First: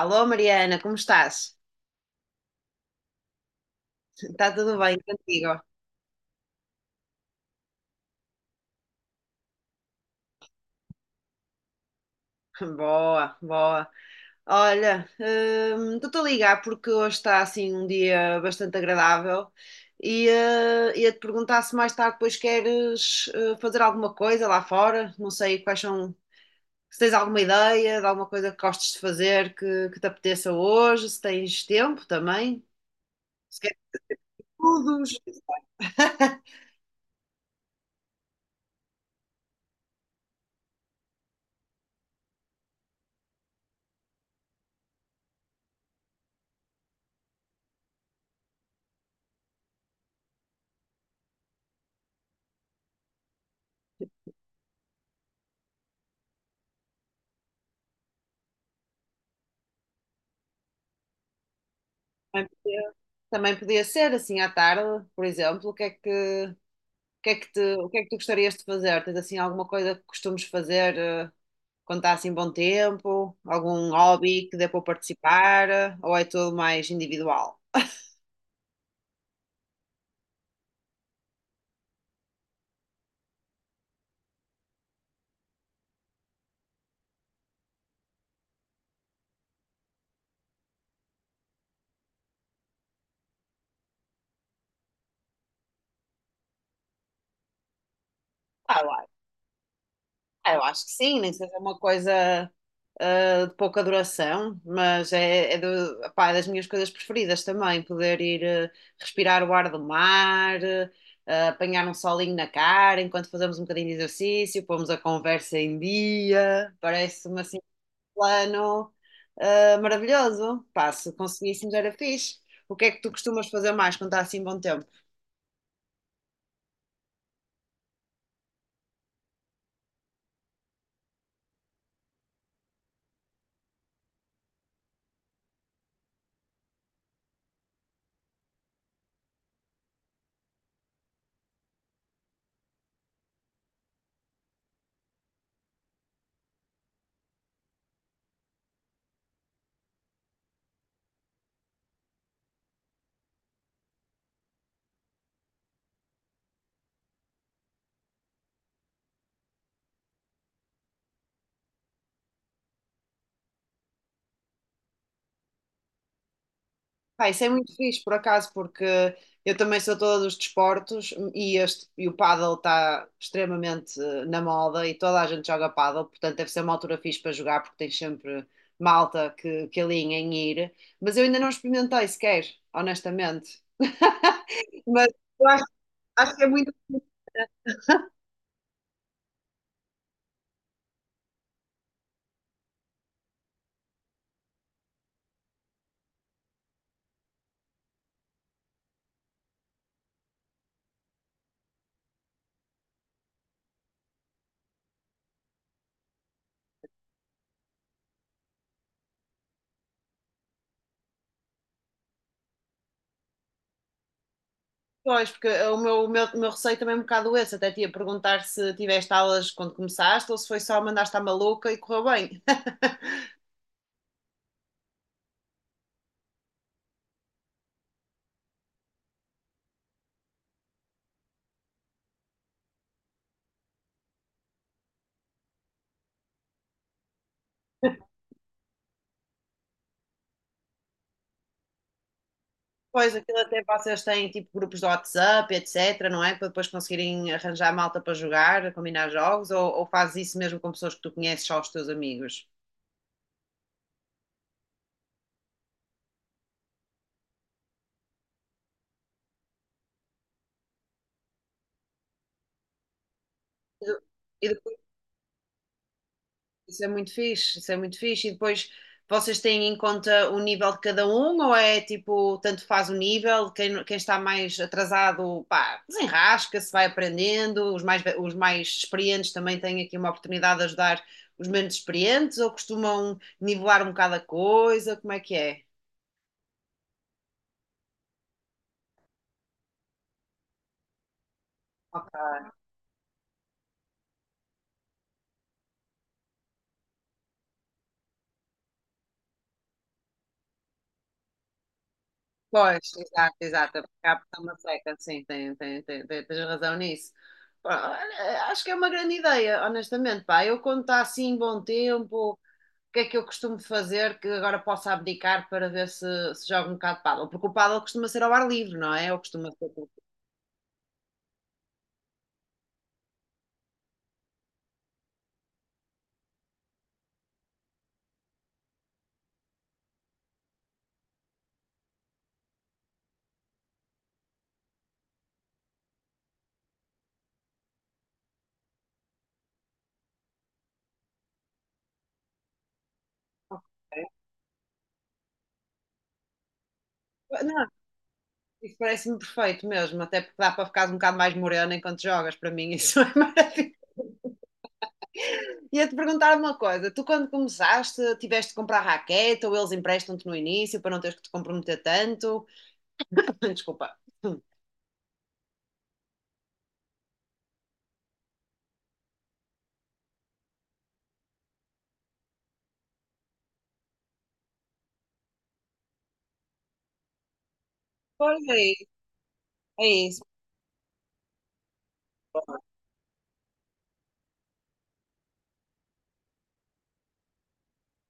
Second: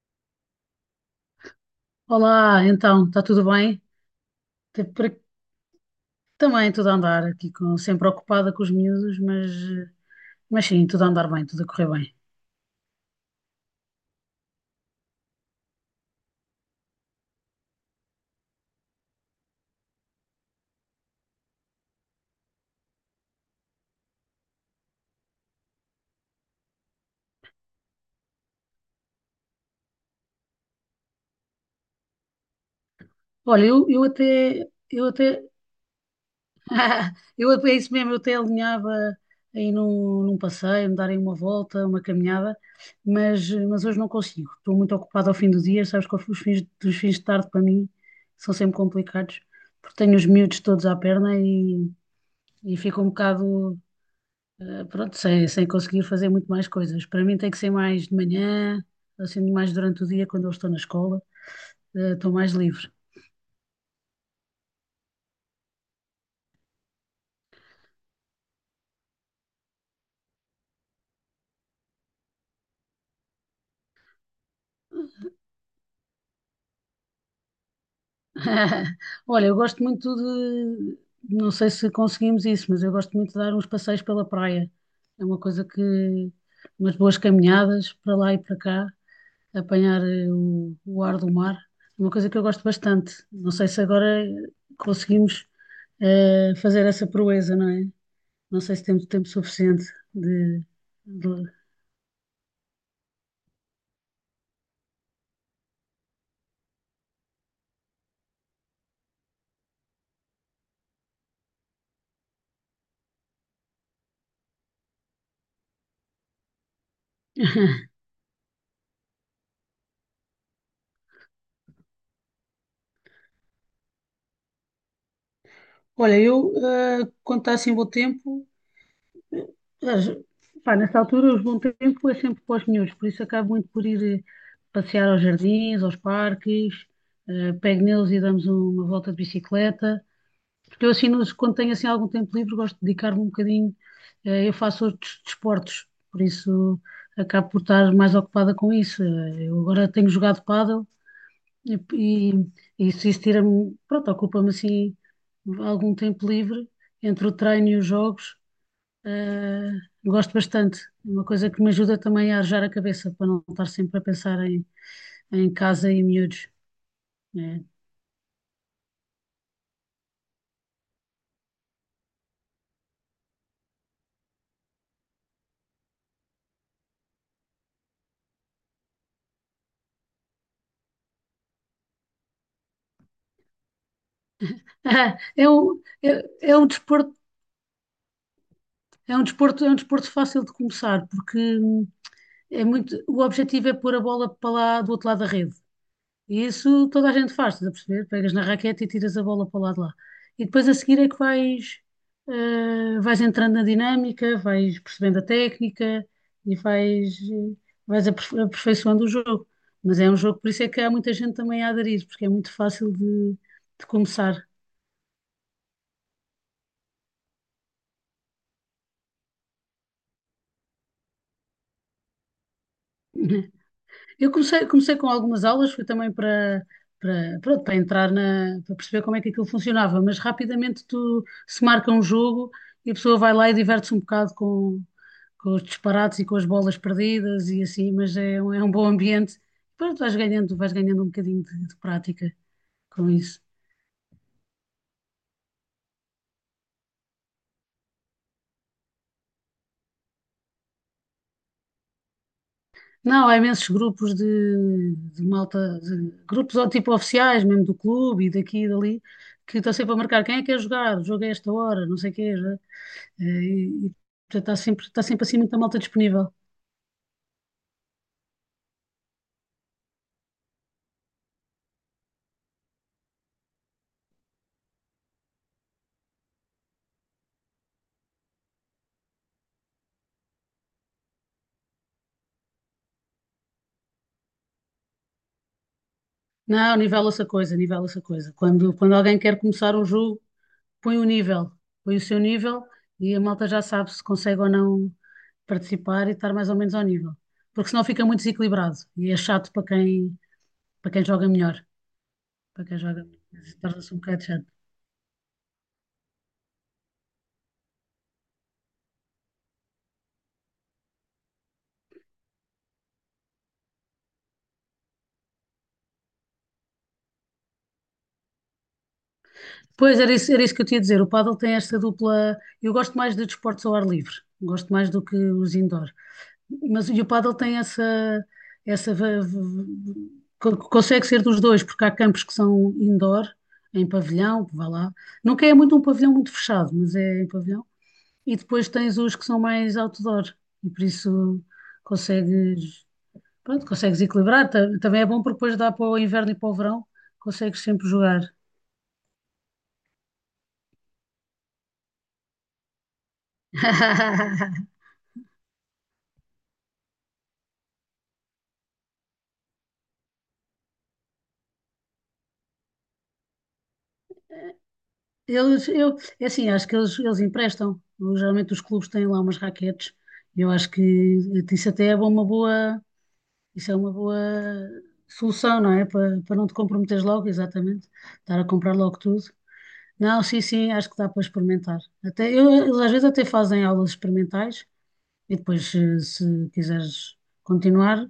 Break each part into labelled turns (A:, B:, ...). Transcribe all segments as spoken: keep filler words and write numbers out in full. A: Alô, Mariana, como estás?
B: Olá, então, está tudo bem?
A: Está tudo
B: Te-
A: bem
B: por aqui.
A: contigo?
B: Também tudo a andar aqui, com- sempre ocupada com os miúdos, mas, eh, mas sim, tudo a andar bem, tudo a correr bem.
A: Boa, boa. Olha, hum, estou-te a ligar porque hoje está assim um dia bastante agradável e eh, ia-te perguntar se mais tarde depois queres eh, fazer alguma coisa lá fora. Não sei quais são, se tens alguma ideia de alguma coisa que gostes de fazer que, que te apeteça hoje, se tens tempo também, se
B: Olha,
A: queres
B: eu, eu até, eu
A: todos.
B: até, eu até, é isso mesmo, eu até alinhava aí num, num passeio, me darem uma volta, uma caminhada, mas, eh, mas hoje não consigo, estou muito ocupada ao fim do dia, sabes que os fins, os fins de tarde para mim são sempre complicados, porque tenho os miúdos todos à perna e, e fico um bocado. Eh, pronto, sem, sem conseguir fazer muito mais coisas. Para mim tem que ser mais de manhã, assim, mais durante o dia, quando eu estou na escola, eh, estou
A: Também
B: mais livre.
A: podia Também podia ser assim à tarde, por exemplo. O que é que, O que é que te- o que é que tu gostarias de fazer? Tens assim alguma coisa que costumes fazer eh, quando está assim bom tempo? Algum hobby que dê para participar? Eh, ou é tudo mais individual?
B: Olha, eu gosto muito de, não sei se conseguimos isso, mas eu gosto muito de dar uns passeios pela praia. É uma coisa que, umas boas caminhadas para lá e para cá, apanhar eh, o, o ar do mar, é uma coisa que eu gosto bastante. Não sei se agora conseguimos eh, fazer essa proeza, não é? Não sei
A: Ah,
B: se
A: eu
B: temos
A: acho
B: tempo suficiente
A: ah, eu
B: de,
A: acho que sim, nem que
B: de-
A: seja uma coisa eh, de pouca duração, mas é, é do- pá, é das minhas coisas preferidas também, poder ir eh, respirar o ar do mar, eh, apanhar um solinho na cara enquanto fazemos um bocadinho de exercício, pomos a conversa em dia, parece-me assim plano ah, maravilhoso. Pá, se conseguíssemos era fixe. O que é que tu costumas fazer mais quando está assim bom tempo?
B: Olha, eu, eh, quando está assim bom tempo, mas, pá, nessa altura, os bom tempo é sempre para os miúdos, por isso acabo muito por ir eh, passear aos jardins, aos parques, eh, pego neles e damos um, uma volta de bicicleta. Porque eu, assim, nos- quando tenho assim algum tempo livre, gosto de dedicar-me um bocadinho. Eh, eu faço outros desportos, por isso acabo por estar mais ocupada com isso. Eh, eu agora tenho jogado pádel, E, e isso, isso tira-me, pronto, ocupa-me assim algum tempo livre entre o treino e os jogos. eh, Gosto bastante. É uma coisa que me ajuda também a arejar a cabeça para não estar sempre a pensar em, em casa e miúdos.
A: Pá, isso é
B: É.
A: muito fixe, por acaso, porque eu também sou toda dos desportos e, este, e o pádel está extremamente eh, na moda e toda a gente joga pádel, portanto deve ser uma altura fixe para jogar porque tem sempre malta que, que alinha em ir. Mas eu ainda não experimentei sequer, honestamente. Mas eu
B: É,
A: acho,
B: um,
A: acho que é
B: é, é um
A: muito.
B: desporto, é um desporto, é um desporto fácil de começar porque hum, é muito, o objetivo é pôr a bola para lá do outro lado da rede. E isso toda a gente faz, estás a perceber? Pegas na raquete e tiras a bola para o lado de lá. E depois a seguir é que vais, eh, vais entrando na dinâmica, vais percebendo a técnica e vais, eh, vais aperfo- aperfeiçoando o jogo. Mas é um jogo, por isso é que há muita gente também a aderir, porque é muito fácil de, de começar.
A: Pois, porque o meu, o meu, o meu receio também é um bocado esse. Até te ia perguntar se tiveste aulas quando começaste ou se foi só mandaste à maluca e correu bem.
B: Eu comecei, comecei com algumas aulas, foi também para, para, pronto, para entrar na, para perceber como é que aquilo funcionava, mas rapidamente tu se marca um jogo e a pessoa vai lá e diverte-se um bocado com, com os disparates e com as bolas perdidas e assim, mas é, um- é um bom ambiente. Pronto, vais ganhando, vais ganhando um bocadinho de, de prática com
A: Pois, aquilo
B: isso.
A: até vocês têm tipo grupos de WhatsApp, etc, não é? Para depois conseguirem arranjar malta para jogar, combinar jogos, ou, ou fazes isso mesmo com pessoas que tu conheces, só os teus amigos?
B: Não, há imensos grupos de, de malta, de grupos ou tipo oficiais, mesmo do clube e daqui e dali, que estão sempre a marcar quem é que quer jogar, o jogo é esta hora, não sei o quê. Eh, E, e portanto,
A: E
B: está sempre, está sempre assim muita malta disponível.
A: isso é muito fixe, isso é muito fixe. E depois vocês têm em conta o nível de cada um, ou é tipo, tanto faz o nível, quem, quem está mais atrasado, pá, desenrasca-se, vai aprendendo, os mais, ve- os mais experientes também têm aqui uma oportunidade de ajudar os menos experientes, ou costumam nivelar um bocado a coisa, como é que é?
B: Não, nivela essa coisa, nivela essa coisa. Quando, quando alguém quer começar um jogo, põe o nível, põe o
A: Ok.
B: seu nível e a malta já sabe se consegue ou não participar e estar mais ou menos ao nível. Porque senão fica muito desequilibrado e é chato para quem, para quem joga melhor. Para quem
A: Pois,
B: joga melhor,
A: exato, exato,
B: torna-se um
A: cá
B: bocado
A: está
B: chato.
A: uma seca, sim, tem, tem, tem, tem- tens razão nisso. Pá, olha, acho que é uma grande ideia, honestamente, pá, eu quando está assim, bom tempo. O que é que eu costumo fazer que agora possa abdicar para ver se, se jogo um bocado de pádel? Porque o pádel costuma ser ao ar livre, não é? Ou costuma ser...
B: Pois era isso, era isso que eu tinha a dizer. O pádel tem esta dupla. Eu gosto mais de desportos ao ar livre, gosto mais do que os indoor. Mas e o pádel tem essa, essa va- v- v- co- consegue ser dos dois, porque há campos que são indoor, em pavilhão, vá lá. Nunca é muito um pavilhão muito fechado, mas é em pavilhão. E depois tens os que são mais outdoor, e por isso consegues, pronto, consegues equilibrar. Ta- Também é bom porque depois dá para o inverno e para o verão, consegues
A: Não,
B: sempre jogar.
A: isso parece-me perfeito mesmo, até porque dá para ficar um bocado mais morena enquanto jogas, para mim isso é maravilhoso. Ia-te perguntar uma coisa, tu quando começaste, tiveste de comprar raquete ou eles emprestam-te no início para não teres que te comprometer tanto? Desculpa.
B: Eles, eu, é assim, acho que eles, eles emprestam. Geralmente os clubes têm lá umas raquetes. Eu acho que eh, isso até é uma boa, isso é uma boa solução, não é? Para, para não te comprometeres logo, exatamente. Estar
A: Pois
B: a
A: é,
B: comprar
A: isso,
B: logo tudo.
A: é
B: Não,
A: isso.
B: sim, sim, acho que dá para experimentar. Até, eu, eles às vezes até fazem aulas experimentais e depois, se, se quiseres continuar,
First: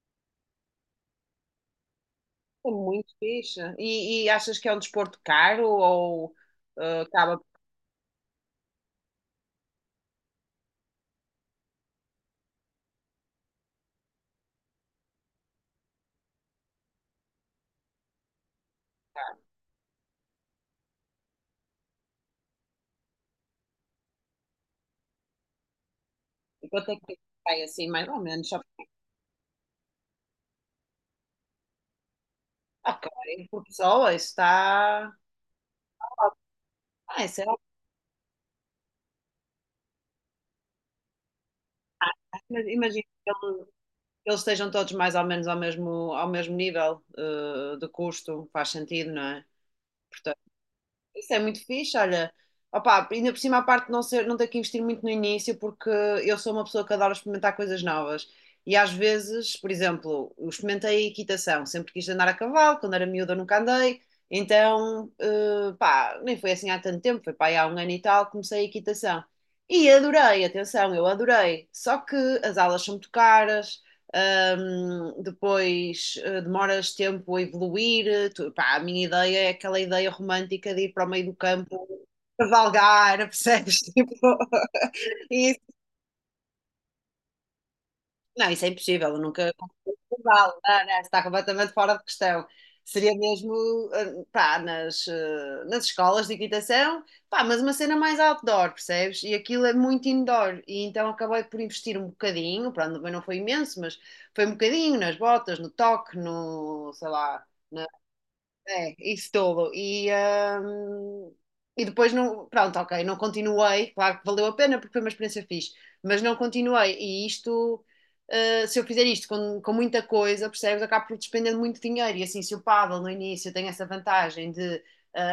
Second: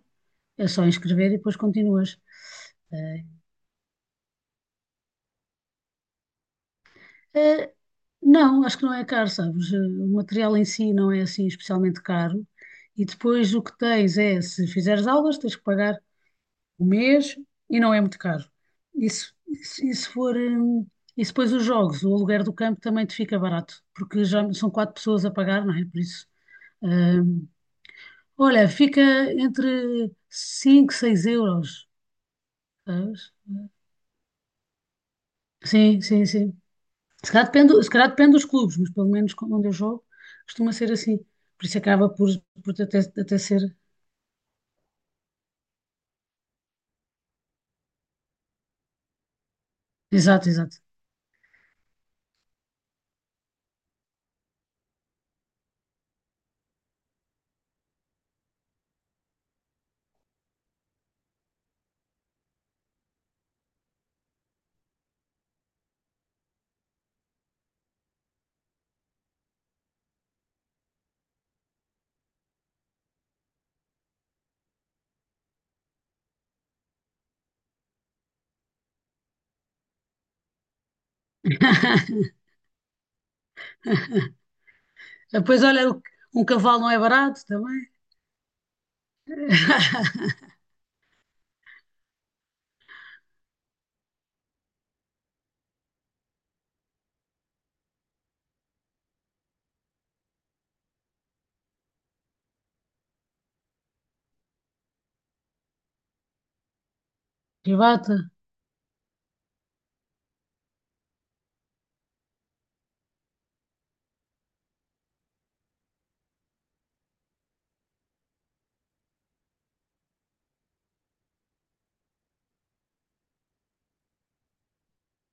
B: é só inscrever e depois continuas.
A: É muito
B: Eh,
A: fixe. E, e achas que é um desporto caro ou eh, acaba
B: Eh, não, acho que não é caro, sabes? Eh, O material em si não é assim especialmente caro. E depois o que tens é, se fizeres aulas, tens que pagar o mês e não é muito caro. Isso, isso, isso for, hum, e se depois os jogos, o aluguer do campo também te fica barato, porque já são quatro pessoas a pagar, não é? Por isso.
A: eu tenho que
B: hum,
A: ficar assim, mais ou menos, só
B: Olha, fica entre cinco, seis euros,
A: ok,
B: sabes?
A: por pessoa, isso está.
B: Sim, sim, sim.
A: Ah,
B: Se
A: isso é
B: calhar
A: ok,
B: depende, se calhar depende dos clubes, mas pelo menos onde eu jogo costuma ser assim. Por isso acaba por,
A: mas
B: por até,
A: imagino
B: até ser.
A: que eles estejam todos mais ou menos ao mesmo, ao mesmo nível eh, de custo, faz sentido, não é?
B: Exato, exato.
A: Isso é muito fixe, olha. Opa, ainda por cima a parte de não ser, não ter que investir muito no início, porque eu sou uma pessoa que adora experimentar coisas novas. E às vezes, por exemplo, eu experimentei equitação, sempre quis andar a cavalo, quando era miúda nunca andei, então, eh, pá, nem foi assim há tanto tempo, foi pá, aí há um ano e tal, comecei a equitação. E adorei, atenção, eu adorei. Só que as aulas são muito caras, um, depois uh, demoras tempo a evoluir. Eh, Tu- pá, a minha ideia é aquela ideia romântica de ir para o meio do campo cavalgar, percebes? Tipo, isso.
B: Depois, olha, o- um cavalo não é barato também.
A: Não, isso é impossível, eu nunca não vale, não, não, está completamente fora de questão. Seria mesmo, eh, pá, nas, eh, nas escolas de equitação, pá, mas uma cena mais outdoor, percebes? E aquilo é muito indoor, e então acabei por investir um bocadinho, pronto, também não foi imenso, mas foi um bocadinho nas botas, no toque, no, sei lá,
B: Privata.
A: é, isso dolo. E, hum, e depois não, pronto, ok, não continuei, claro que valeu a pena porque foi uma experiência fixe, mas não continuei. E isto, uh, se eu fizer isto com, com muita coisa, percebes, acabo por despender muito dinheiro. E assim, se o pádel no início tem essa vantagem de uh,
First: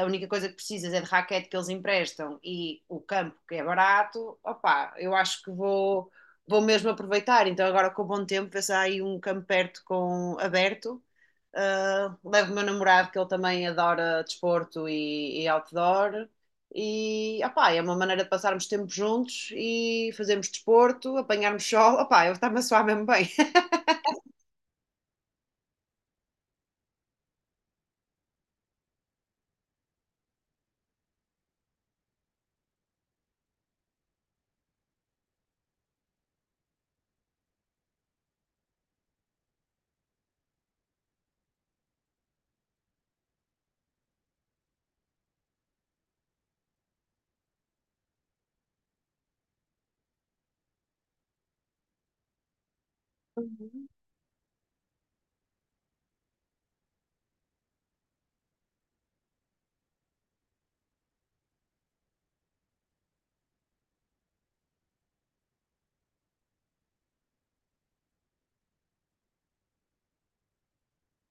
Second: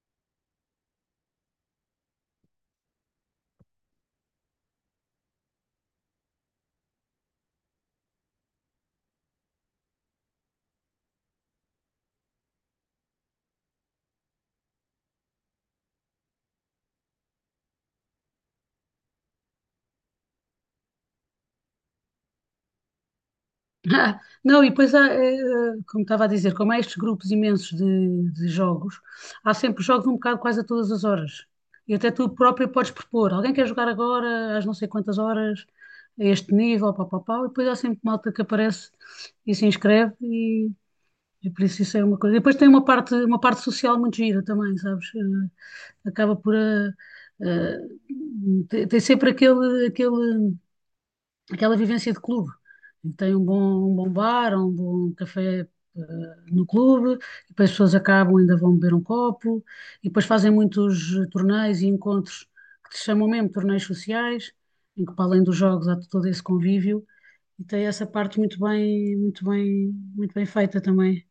A: a única coisa que precisas é de raquete que eles emprestam e o campo que é barato, opá, eu acho que vou, vou mesmo aproveitar. Então agora com o bom tempo, ver se há aí um campo perto com, aberto. Uh, levo o meu namorado, que ele também adora desporto e, e outdoor. E opá, é uma maneira de passarmos tempo juntos e fazermos desporto, apanharmos sol. Opá, eu estava a suar mesmo bem.
B: Ah, não, e depois, há, eh, como estava a dizer, como há estes grupos imensos de, de jogos, há sempre jogos um bocado quase a todas as horas. E até tu próprio podes propor. Alguém quer jogar agora, às não sei quantas horas, a este nível, pá, pá, pá. E depois há sempre malta que aparece e se inscreve e E por isso isso é uma coisa. Depois tem uma parte, uma parte social muito gira também, sabes? Eh, Acaba por. eh, eh, Tem sempre aquele, aquele, aquela vivência de clube. Tem um
A: Uhum.
B: bom, um bom bar, um bom café. eh, No clube, e depois as pessoas acabam, ainda vão beber um copo, e depois fazem muitos torneios e encontros que se chamam mesmo torneios sociais, em que para além dos jogos há todo esse convívio, e tem essa parte muito bem, muito bem, muito bem feita também.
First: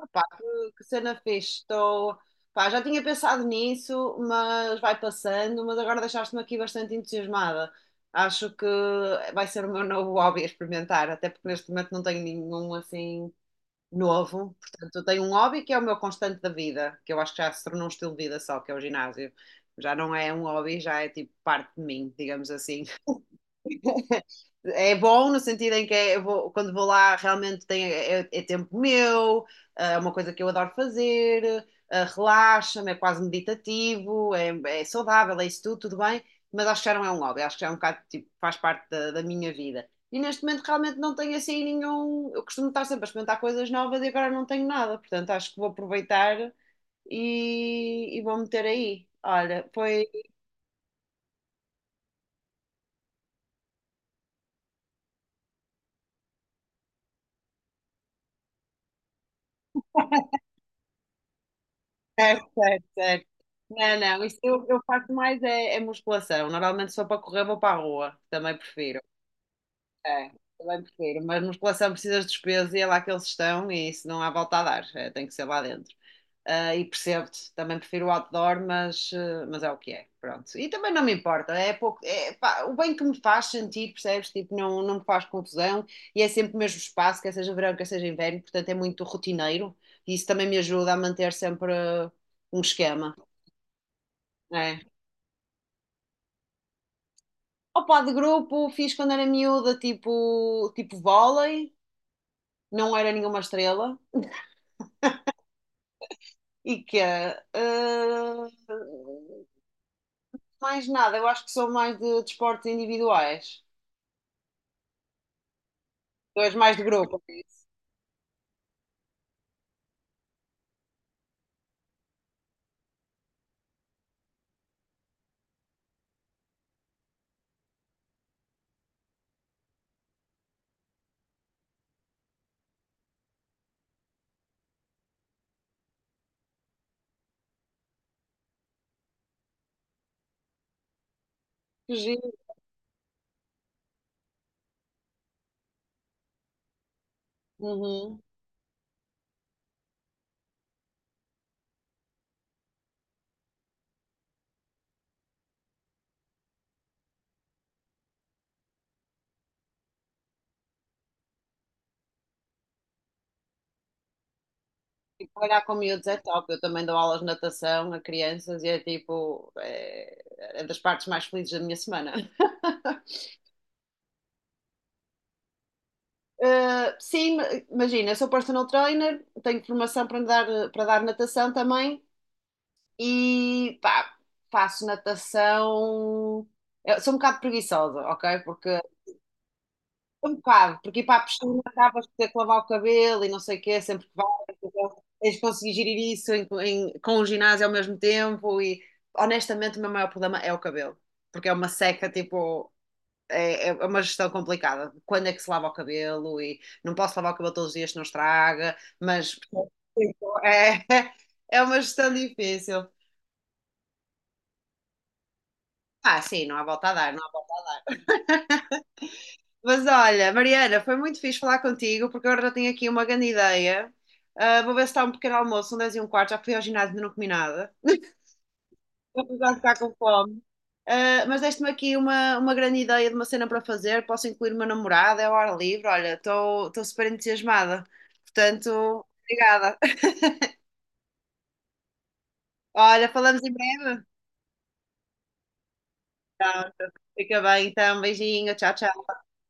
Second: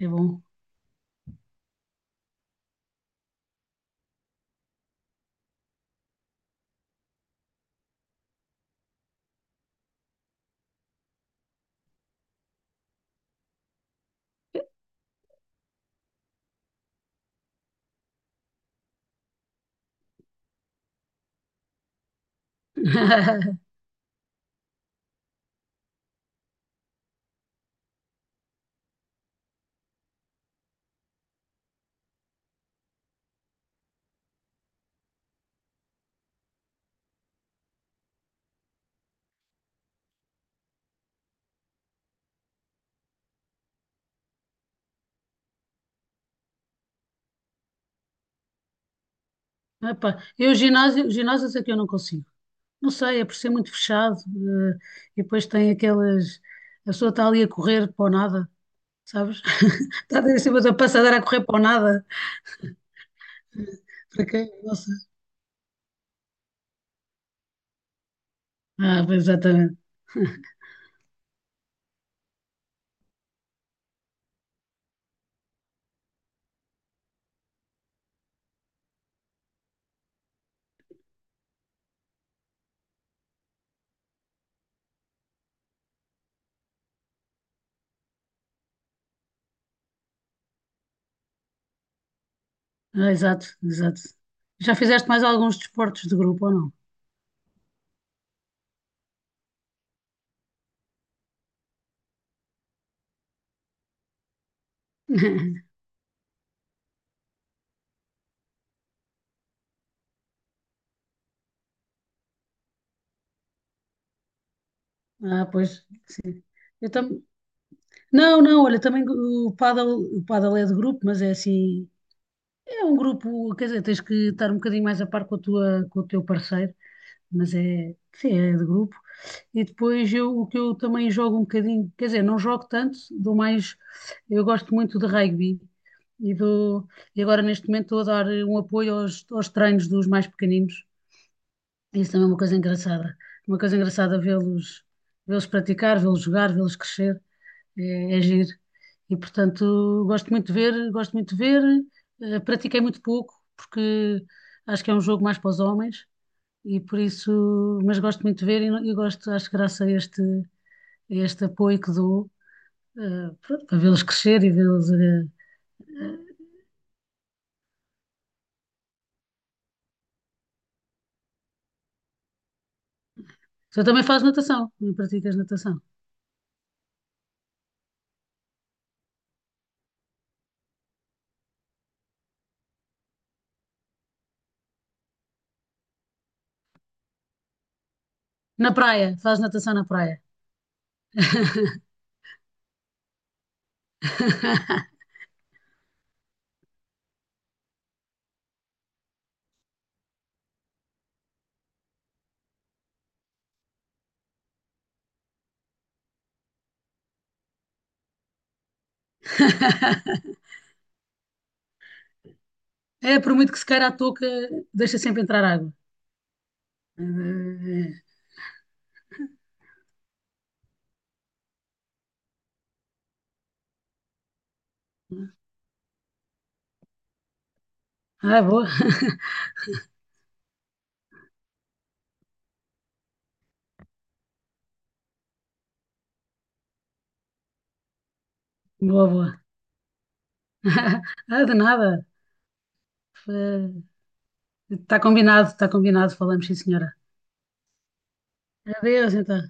B: É bom.
A: que, que cena fixe. Estou, pá, já tinha pensado nisso, mas vai passando. Mas agora deixaste-me aqui bastante entusiasmada. Acho que vai ser o meu novo hobby a experimentar, até porque neste momento não tenho nenhum assim novo. Portanto, eu tenho um hobby que é o meu constante da vida, que eu acho que já se tornou um estilo de vida só, que é o ginásio. Já não é um hobby, já é tipo parte de mim, digamos assim. É bom no sentido em que é, eu vou- quando vou lá realmente tem, é, é é tempo meu, é uma coisa que eu adoro fazer, eh, relaxa-me, é quase meditativo, é, é saudável, é isso tudo, tudo bem, mas acho que já não é um hobby, acho que já é um bocado, tipo, faz parte da, da minha vida. E neste momento realmente não tenho assim nenhum. Eu costumo estar sempre a experimentar coisas novas e agora não tenho nada, portanto acho que vou aproveitar e, e vou meter aí. Olha, foi
B: Epá, eu ginásio, ginásios é que eu não consigo. Não sei, é por ser muito fechado, eh, e depois tem aquelas. A pessoa está ali a correr para o nada, sabes? Está ali em cima da passadeira a correr para o nada.
A: certo, certo, certo. Não, não,
B: Para
A: isso
B: quê?
A: eu,
B: Não
A: eu
B: sei.
A: faço mais é, é musculação. Normalmente só para correr vou para a rua, também prefiro.
B: Ah, pois, exatamente.
A: É, também prefiro, mas musculação precisas de despesa e é lá que eles estão e isso não há volta a dar, é, tem que ser lá dentro. Ah, e percebo-te, também prefiro o outdoor, mas, eh, mas é o que é, pronto. E também não me importa, é pouco, é, pá, o bem que me faz sentir, percebes? Tipo, não, não me faz confusão e é sempre o mesmo espaço, quer seja verão, quer seja inverno, portanto é muito rotineiro e isso também me ajuda a manter sempre eh, um
B: Ah,
A: esquema.
B: exato, exato. Já
A: É.
B: fizeste mais alguns desportos de grupo ou não?
A: Opa, de grupo fiz quando era miúda, tipo, tipo vôlei, não era nenhuma estrela. E que é, ah, mais nada, eu acho que sou mais de desportos individuais.
B: Ah, pois,
A: Tu
B: sim.
A: és mais de
B: Eu
A: grupo,
B: tam...
A: é isso?
B: Não, não, olha, também o paddle o paddle é de grupo, mas é assim, é um grupo, quer dizer, tens que estar um bocadinho mais a par com a tua, com o teu parceiro, mas é, sim, é de grupo. E depois eu, o que eu também jogo um bocadinho, quer dizer, não jogo tanto, dou mais, eu gosto muito de rugby e dou, e agora neste momento estou a dar um apoio aos, aos treinos dos mais pequeninos.
A: Que
B: Isso
A: giro.
B: também é uma coisa engraçada, uma coisa engraçada vê-los, vê-los praticar, vê-los jogar, vê-los crescer é, é
A: Uhum.
B: giro. E portanto, gosto muito de ver, gosto muito de ver. Eh, pratiquei muito pouco, porque acho que é um jogo mais para os homens, e por isso, mas gosto muito de ver e, não- e gosto, acho que graças a este, a este apoio que dou, eh, pronto, para vê-los crescer e vê-los. eh,
A: E trabalhar com miúdos é
B: eh,
A: top. Eu também dou aulas de natação a crianças e é tipo, é, é das partes mais felizes da minha semana.
B: Tu também fazes natação, também praticas natação.
A: Uh, sim, ma- imagina, eu sou personal trainer, tenho formação para dar, para dar natação também e pá, faço natação. Eu sou um bocado preguiçosa, ok?
B: Na
A: Porque
B: praia, fazes natação na praia.
A: um bocado, porque ir para a piscina acabas por ter que lavar o cabelo e não sei o quê, sempre que vais, então tens de conseguir gerir isso em- em- com o ginásio ao mesmo tempo e honestamente o meu maior problema é o cabelo, porque é uma seca, tipo, é, é é uma gestão complicada. Quando é que se lava o cabelo e não posso lavar o cabelo todos os dias, não estraga, mas tipo, é, é uma gestão difícil.
B: É, por muito que se queira a touca, deixa sempre entrar água.
A: Ah, sim, não há volta a
B: Eh,
A: dar, não há volta
B: eh,
A: a dar.
B: eh.
A: Mas olha, Mariana, foi muito fixe falar contigo, porque agora já tenho aqui uma grande ideia. Ah, vou ver se está um pequeno almoço, são dez e um quarto, já fui ao ginásio e ainda não comi nada.
B: Ah, boa,
A: Vou precisar ficar com fome. Ah, mas deste-me aqui uma, uma grande ideia de uma cena para fazer, posso incluir uma namorada, é ao ar livre, olha, estou estou super entusiasmada. Portanto,
B: boa, boa.
A: obrigada.
B: Ah, de nada.
A: Olha, falamos em breve.
B: Está combinado, está combinado. Falamos, sim,
A: Tá,
B: senhora.
A: fica bem então, beijinho, tchau,
B: Adeus,
A: tchau.
B: então.